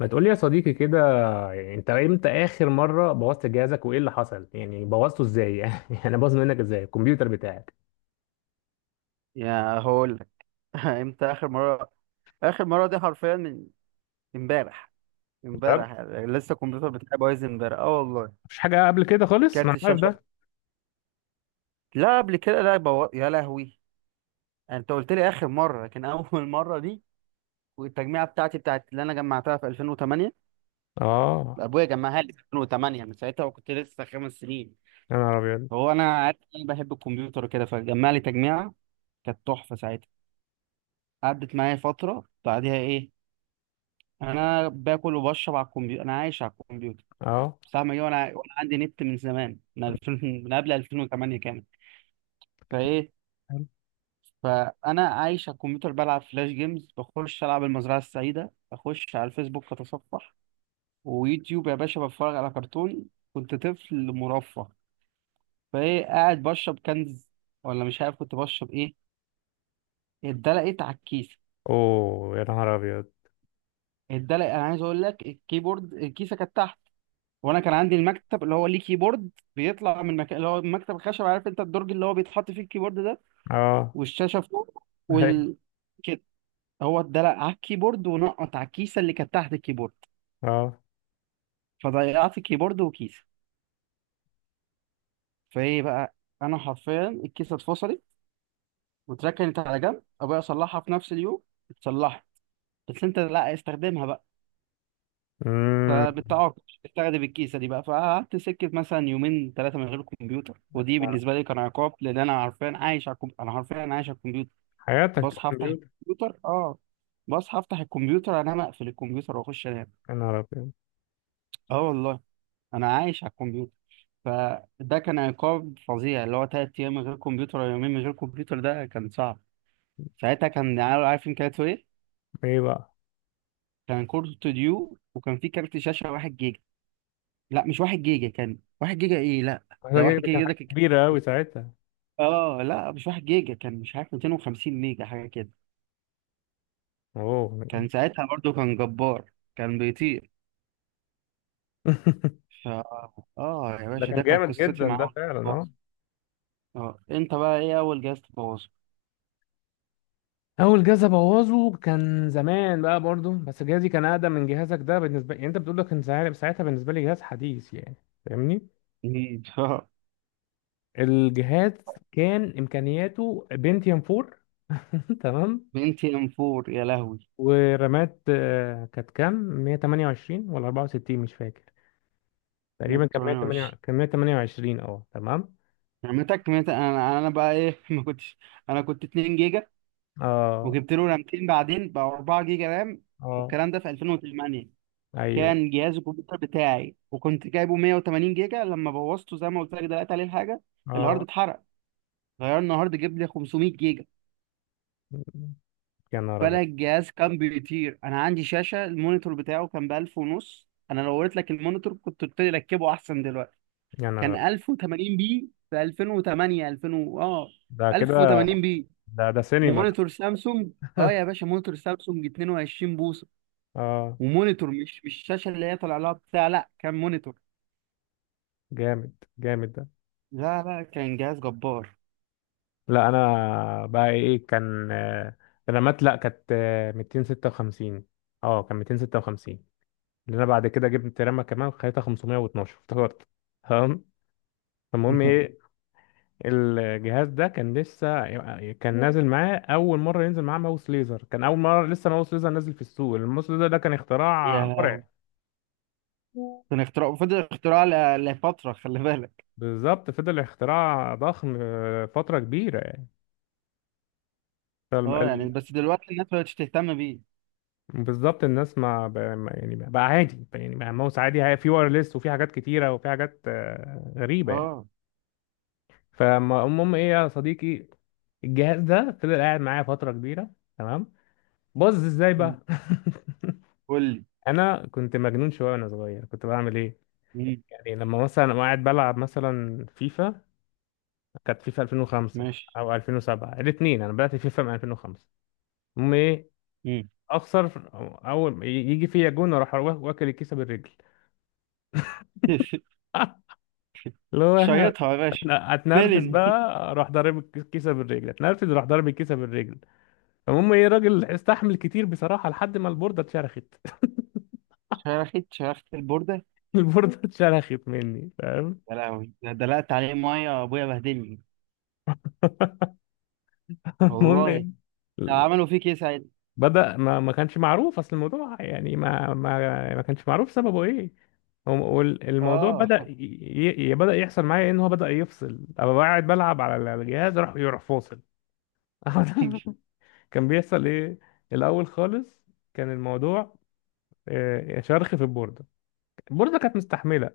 ما تقولي يا صديقي كده. يعني انت امتى اخر مره بوظت جهازك وايه اللي حصل؟ يعني بوظته ازاي؟ يعني انا باظ منك ازاي الكمبيوتر بتاعك؟ يا هقول لك. امتى اخر مره دي حرفيا من امبارح. يا راجل. امبارح يعني لسه الكمبيوتر بتاعي بايظ امبارح، اه والله. مفيش حاجه قبل كده خالص، ما كارت انا عارف الشاشه. ده. لا قبل كده لا يا لهوي، يعني انت قلت لي اخر مره، لكن اول مره دي. والتجميعه بتاعتي بتاعت اللي انا جمعتها في 2008، اه. ابويا جمعها لي في 2008، من ساعتها وكنت لسه خمس سنين. يا نهار ابيض. هو انا عارف إن انا بحب الكمبيوتر وكده، فجمع لي تجميعه كانت تحفه ساعتها. قعدت معايا فتره، بعدها ايه، انا باكل وبشرب على الكمبيوتر، انا عايش على الكمبيوتر. اه. فاهمة ايه؟ وانا عندي نت من زمان، من 2000، من قبل 2008 كمان. فايه، فانا عايش على الكمبيوتر، بلعب فلاش جيمز، بخش العب المزرعة السعيدة، اخش على الفيسبوك اتصفح، ويوتيوب يا باشا، بتفرج على كرتون. كنت طفل مرفه. فايه، قاعد بشرب كنز ولا مش عارف كنت بشرب ايه، اتدلقت على الكيسة. اوه، يا نهار ابيض. اتدلق، انا عايز اقول لك، الكيبورد الكيسة كانت تحت، وانا كان عندي المكتب اللي هو ليه كيبورد بيطلع من مكان، اللي هو المكتب الخشب، عارف انت الدرج اللي هو بيتحط فيه الكيبورد ده، اه. والشاشه فوق، هي. وال كده. هو اتدلق على الكيبورد ونقط على الكيسه اللي كانت تحت الكيبورد، اه. فضيعت الكيبورد وكيسه. فايه بقى، انا حرفيا الكيسه اتفصلت واتركنت على جنب. ابويا صلحها في نفس اليوم، اتصلحت، بس انت لا استخدمها بقى. امم. فبتعاقب استخدم الكيسه دي بقى، فقعدت سكت مثلا يومين ثلاثه من غير كمبيوتر، ودي بالنسبه لي كان عقاب، لان انا حرفيا عايش على انا حرفيا عايش على الكمبيوتر. حياتك بصحى افتح الكمبيوتر. الكمبيوتر، اه، بصحى افتح الكمبيوتر، انام اقفل الكمبيوتر واخش انام، يا نهار ابيض. اه والله. انا عايش على الكمبيوتر. فده كان عقاب فظيع، اللي هو تلات ايام من غير كمبيوتر او يومين من غير كمبيوتر، ده كان صعب. ساعتها كان عارف، عارفين كانت ايه؟ ايه بقى؟ كان كورت استوديو، وكان في كارت شاشه واحد جيجا. لا مش واحد جيجا، كان واحد جيجا ايه، لا. ده واحد ده كان جيجا ده حاجه كان، كبيره قوي ساعتها. اه لا مش واحد جيجا، كان مش عارف 250 ميجا حاجه كده. اوه. كان ساعتها برضو كان جبار، كان بيطير. ف اه يا ده باشا، كان ده كانت جامد قصتي جدا مع ده اول فعلا، آه. جهاز. اه انت بقى ايه اول جهاز تبوظه؟ اول جهاز ابوظه كان زمان بقى، برضو بس جهازي كان اقدم من جهازك ده. بالنسبه، يعني انت بتقول لك كان ساعتها، ساعتها بالنسبه لي جهاز حديث يعني. فاهمني. مم. الجهاز كان امكانياته بنتيوم 4. تمام. بنتي ام 4، يا لهوي. ورامات كانت كام؟ 128 ولا 64؟ مش فاكر. تقريبا كان 128، 128، كان 128. اه تمام. رمتك انا بقى ايه؟ ما كنتش، انا كنت 2 جيجا، اه. وجبت له رامتين بعدين بقى 4 جيجا رام. اه. والكلام ده في 2008، ايوه. كان جهاز الكمبيوتر بتاعي، وكنت جايبه 180 جيجا. لما بوظته، زي ما قلت لك دلوقتي عليه الحاجه، الهارد اه. اتحرق، غيرنا هارد، جاب لي 500 جيجا. يا نهار ابيض. فانا الجهاز كان بيطير. انا عندي شاشه المونيتور بتاعه كان ب 1000 ونص. انا لو وريت لك المونيتور كنت قلت لي ركبه احسن دلوقتي. يا نهار كان أبيض. 1080 بي في 2008، 2000 اه، ده كده. 1080 بي. ده سينما ده. مونيتور سامسونج. اه يا باشا، مونيتور سامسونج 22 بوصه. اه. ومونيتور مش الشاشه اللي هي طالع لها بتاع، لا كان مونيتور. جامد جامد. لا لا، كان جهاز جبار. لا انا بقى ايه كان، رامات، لا كانت 256. اه كان 256. لان انا بعد كده جبت رامة كمان خليتها 512 افتكرت. تمام. فالمهم ايه؟ الجهاز ده كان لسه كان نازل معاه، اول مره ينزل معاه ماوس ليزر. كان اول مره لسه ماوس ليزر نازل في السوق. الماوس ليزر ده كان اختراع يا، مرعب. كان اختراع، فضل اختراع لفتره، خلي بالك. بالظبط، فضل اختراع ضخم فتره كبيره. اه يعني بس دلوقتي الناس مبقتش تهتم بيه. بالظبط الناس ما ب- ما- يعني بقى عادي، يعني بقى ماوس عادي. في وايرلس وفي حاجات كتيرة وفي حاجات غريبة يعني. اه. فالمهم ايه يا صديقي؟ الجهاز ده فضل قاعد معايا فترة كبيرة. تمام. باظ ازاي مم. بقى؟ قول لي. انا كنت مجنون شوية وانا صغير، كنت بعمل ايه؟ مم. يعني لما مثلا أبقى قاعد بلعب مثلا فيفا، كانت فيفا 2005 ماشي. او 2007، الاثنين انا بدأت فيفا من 2005. المهم ايه؟ مم. اخسر، اول يجي فيا جون اروح واكل الكيسة بالرجل. اللي هو. شيطها يا باشا. لا اتنرفز فيلن. بقى. راح ضارب الكيسه بالرجل، اتنرفز راح ضارب الكيسه بالرجل. فالمهم ايه؟ الراجل استحمل كتير بصراحه لحد ما البورده اتشرخت. شرخت البورده. البورده اتشرخت مني، فاهم؟ يا لهوي، ده دلقت عليه ميه ابويا بهدلني المهم والله. ايه؟ عملوا فيك ايه ساعتها؟ بدأ، ما كانش معروف اصل الموضوع يعني، ما كانش معروف سببه ايه. والموضوع اه بدأ بدأ يحصل معايا ايه، ان هو بدأ يفصل. ابقى قاعد بلعب على الجهاز اروح، يروح فاصل. كان بيحصل ايه الاول خالص؟ كان الموضوع شرخ في البوردة. البورصه كانت مستحمله،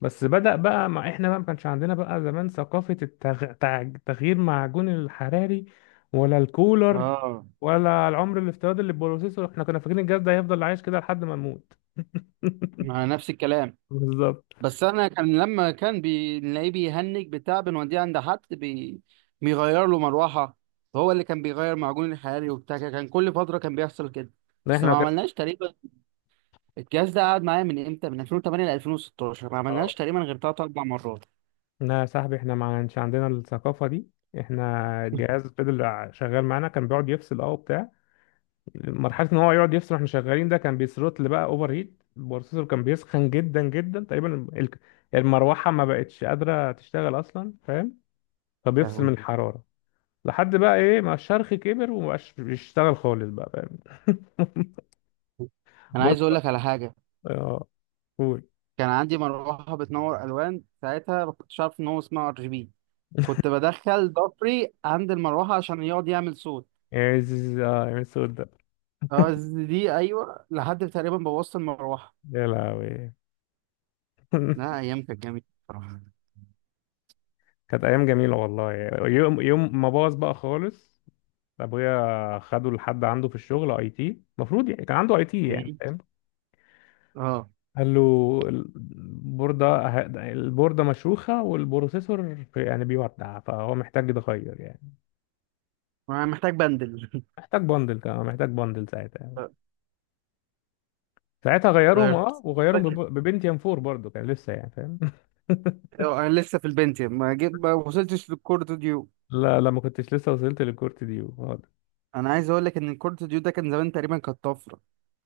بس بدأ بقى. مع احنا بقى ما كانش عندنا بقى زمان ثقافه تغيير معجون الحراري ولا الكولر اه. ولا العمر الافتراضي للبروسيسور. احنا كنا فاكرين الجهاز ده هيفضل عايش كده لحد ما نموت. مع نفس الكلام. بالظبط. بس انا كان لما كان بنلاقيه بيهنج بتاع، بنوديه عند حد بيغير له مروحه. هو اللي كان بيغير معجون الحراري وبتاع كده، كان كل فتره كان بيحصل كده. لا بس احنا ما كده. عملناش تقريبا، الجهاز ده قعد معايا من امتى، من 2008 ل 2016، ما عملناش تقريبا غير ثلاث اربع مرات. لا يا صاحبي، احنا ما كانش عندنا الثقافه دي. احنا الجهاز فضل شغال معانا، كان بيقعد يفصل وبتاع. مرحله ان هو يقعد يفصل واحنا شغالين، ده كان بيثروتل بقى، اوفر هيت. البروسيسور كان بيسخن جدا جدا، تقريبا المروحه ما بقتش قادره تشتغل اصلا، فاهم؟ فبيفصل لهوي. من الحراره لحد بقى ايه ما الشرخ كبر ومبقاش بيشتغل خالص بقى، فاهم؟ انا بص. عايز اقول لك على حاجه، اه. قول. كان عندي مروحة بتنور ألوان ساعتها، ما كنتش عارف إن هو اسمه ار جي بي، كنت بدخل ضفري عند المروحة عشان يقعد يعمل صوت. يا زيز- اه يا الصوت ده. اه، دي أيوه، لحد تقريبا بوظت المروحة. يا لهوي. لا أيام كانت جميلة بصراحة. كانت ايام جميله والله. يوم يوم ما باظ بقى خالص، ابويا خده لحد عنده في الشغل، اي تي المفروض، يعني كان عنده اي تي يعني إيه؟ فاهم. اه، قال له البوردة البوردة مشروخة والبروسيسور يعني بيودع، فهو محتاج يتغير يعني. أنا محتاج بندل. محتاج بندل، كمان محتاج بندل ساعتها يعني. ساعتها غيرهم غيرت. مش وغيرهم فاكر. ببنتيوم 4 برضه، كان لسه يعني فاهم. أيوة، أنا لسه في البنتيوم، ما جيت ما وصلتش للكورت ديو. لا لا، ما كنتش لسه وصلت للكورت دي خالص. أنا عايز أقول لك إن الكورت ديو ده كان زمان تقريبا كانت طفرة،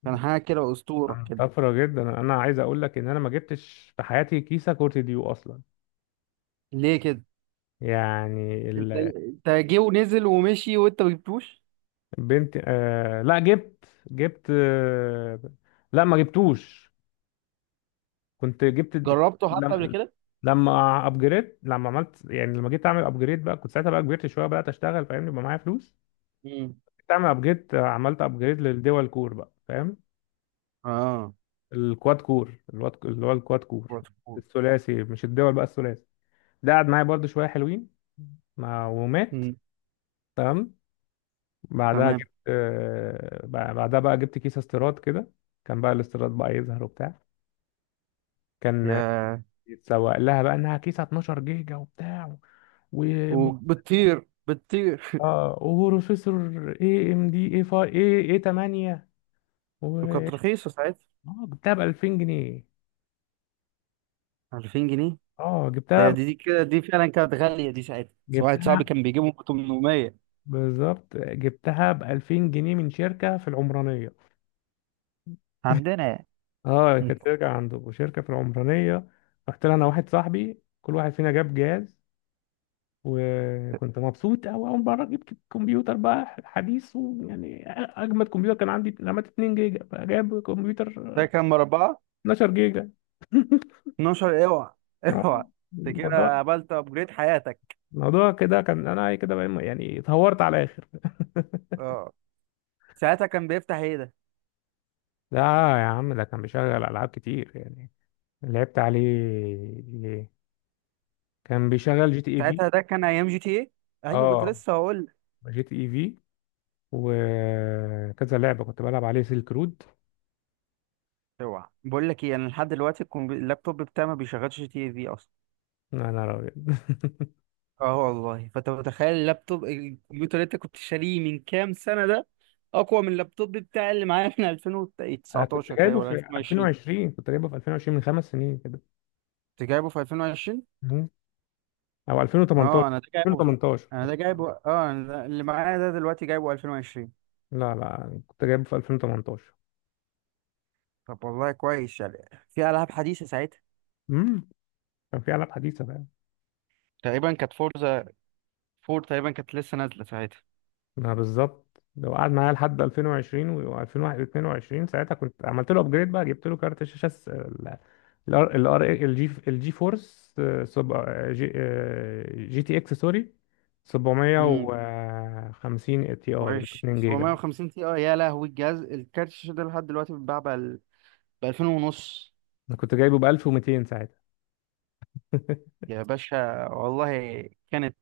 كان حاجة كده أسطورة كان كده. طفرة جدا، انا عايز اقول لك ان انا ما جبتش في حياتي كيسة كورت ديو اصلا، ليه كده؟ يعني. أنت جه ونزل ومشي وأنت ما جبتوش؟ البنت لا جبت، جبت لا ما جبتوش. كنت جبت، كنت جربته حتى قبل لما كده؟ لما ابجريد، لما عملت، يعني لما جيت اعمل ابجريد بقى كنت ساعتها بقى، كبرت شويه بدات اشتغل فاهمني، يبقى معايا فلوس. مم. جيت اعمل ابجريد، عملت ابجريد للدول كور بقى فاهم. اه، الكواد كور، الواد اللي هو الكواد كور بروتوكول. الثلاثي، مش الدول بقى الثلاثي. ده قعد معايا برضه شويه حلوين ما ومات. مم. تمام. بعدها تمام. جبت بعدها بقى جبت كيس استيراد كده. كان بقى الاستيراد بقى يظهر وبتاع. كان يا، يتسوق لها بقى انها كيسه 12 جيجا وبتاع. وبتطير بتطير. اه وبروسيسور اي ام دي اي 5 اي اي 8، و وكانت رخيصة ساعتها. اه جبتها ب 2000 جنيه. 2000 جنيه. اه ده جبتها دي كده دي فعلا كانت غالية دي ساعتها، بس واحد جبتها صاحبي كان بيجيبهم ب 800. بالظبط جبتها ب 2000 جنيه من شركه في العمرانيه. عندنا يعني. اه مم. كانت شركه، عنده شركه في العمرانيه. رحت لها انا واحد صاحبي، كل واحد فينا جاب جهاز. وكنت مبسوط أوي، أول مرة جبت كمبيوتر بقى حديث ويعني أجمد كمبيوتر. كان عندي رامات 2 جيجا، فجاب كمبيوتر ده كان مربعة. 12 جيجا. 12، اوعى، اوعى. اه انت الموضوع، كده قابلت ابجريد حياتك. الموضوع كده كان، انا كده يعني اتهورت على الاخر. اه. ساعتها كان بيفتح ايه ده؟ ده يا عم ده كان بيشغل العاب كتير يعني. لعبت عليه، كان بيشغل جي تي اي في. ساعتها ده كان ايام جي تي ايه؟ ايوه، كنت اه لسه هقول لك. جي تي اي في وكذا لعبه كنت بلعب عليه سيلك رود. اوعى، بقول لك ايه، انا لحد دلوقتي اللابتوب بتاعي ما بيشغلش جي تي اي في اصلا. انا راجل. اه والله. فانت متخيل اللابتوب، الكمبيوتر اللي انت كنت شاريه من كام سنة ده اقوى من اللابتوب بتاعي اللي معايا من انا كنت 2019 تقريبا جايبه ولا في 2020. 2020، كنت جايبه في 2020 من 5 سنين كده. انت جايبه في 2020؟ مم. او اه، 2018. انا ده جايبه في، 2018. انا ده جايبه، اه، أنا ده، اللي معايا ده دلوقتي جايبه 2020. لا لا، كنت جايبه في 2018. طب والله كويس. يعني في العاب حديثة ساعتها. امم كان في العاب حديثه. تقريبا كانت فورزا فور تقريبا كانت لسه نازلة ساعتها. ما بالظبط، لو قعد معايا لحد 2020 و2022 ساعتها كنت عملت له ابجريد بقى، جبت له كارت شاشه الار الجي فورس جي جي تي اكس، سوري، امم. 750 تي اي وحش 2 جيجا. 750 تي، اه يا لهوي، الجهاز، الكارت الشاشة ده لحد دلوقتي بيتباع ب 2000 ونص. انا كنت جايبه ب 1200 ساعتها. يا باشا والله. كانت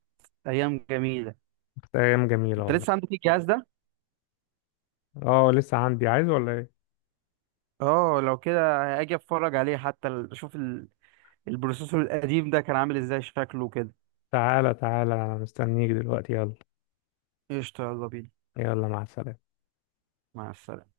ايام جميله. كانت ايام جميله انت والله. لسه عندك الجهاز ده؟ اه لسه عندي، عايز ولا ايه؟ اه لو كده اجي اتفرج عليه، حتى اشوف البروسيسور القديم ده كان عامل ازاي، شكله كده. تعالى تعالى انا مستنيك دلوقتي يلا. قشطه يلا بينا. يلا مع السلامه. مع السلامه.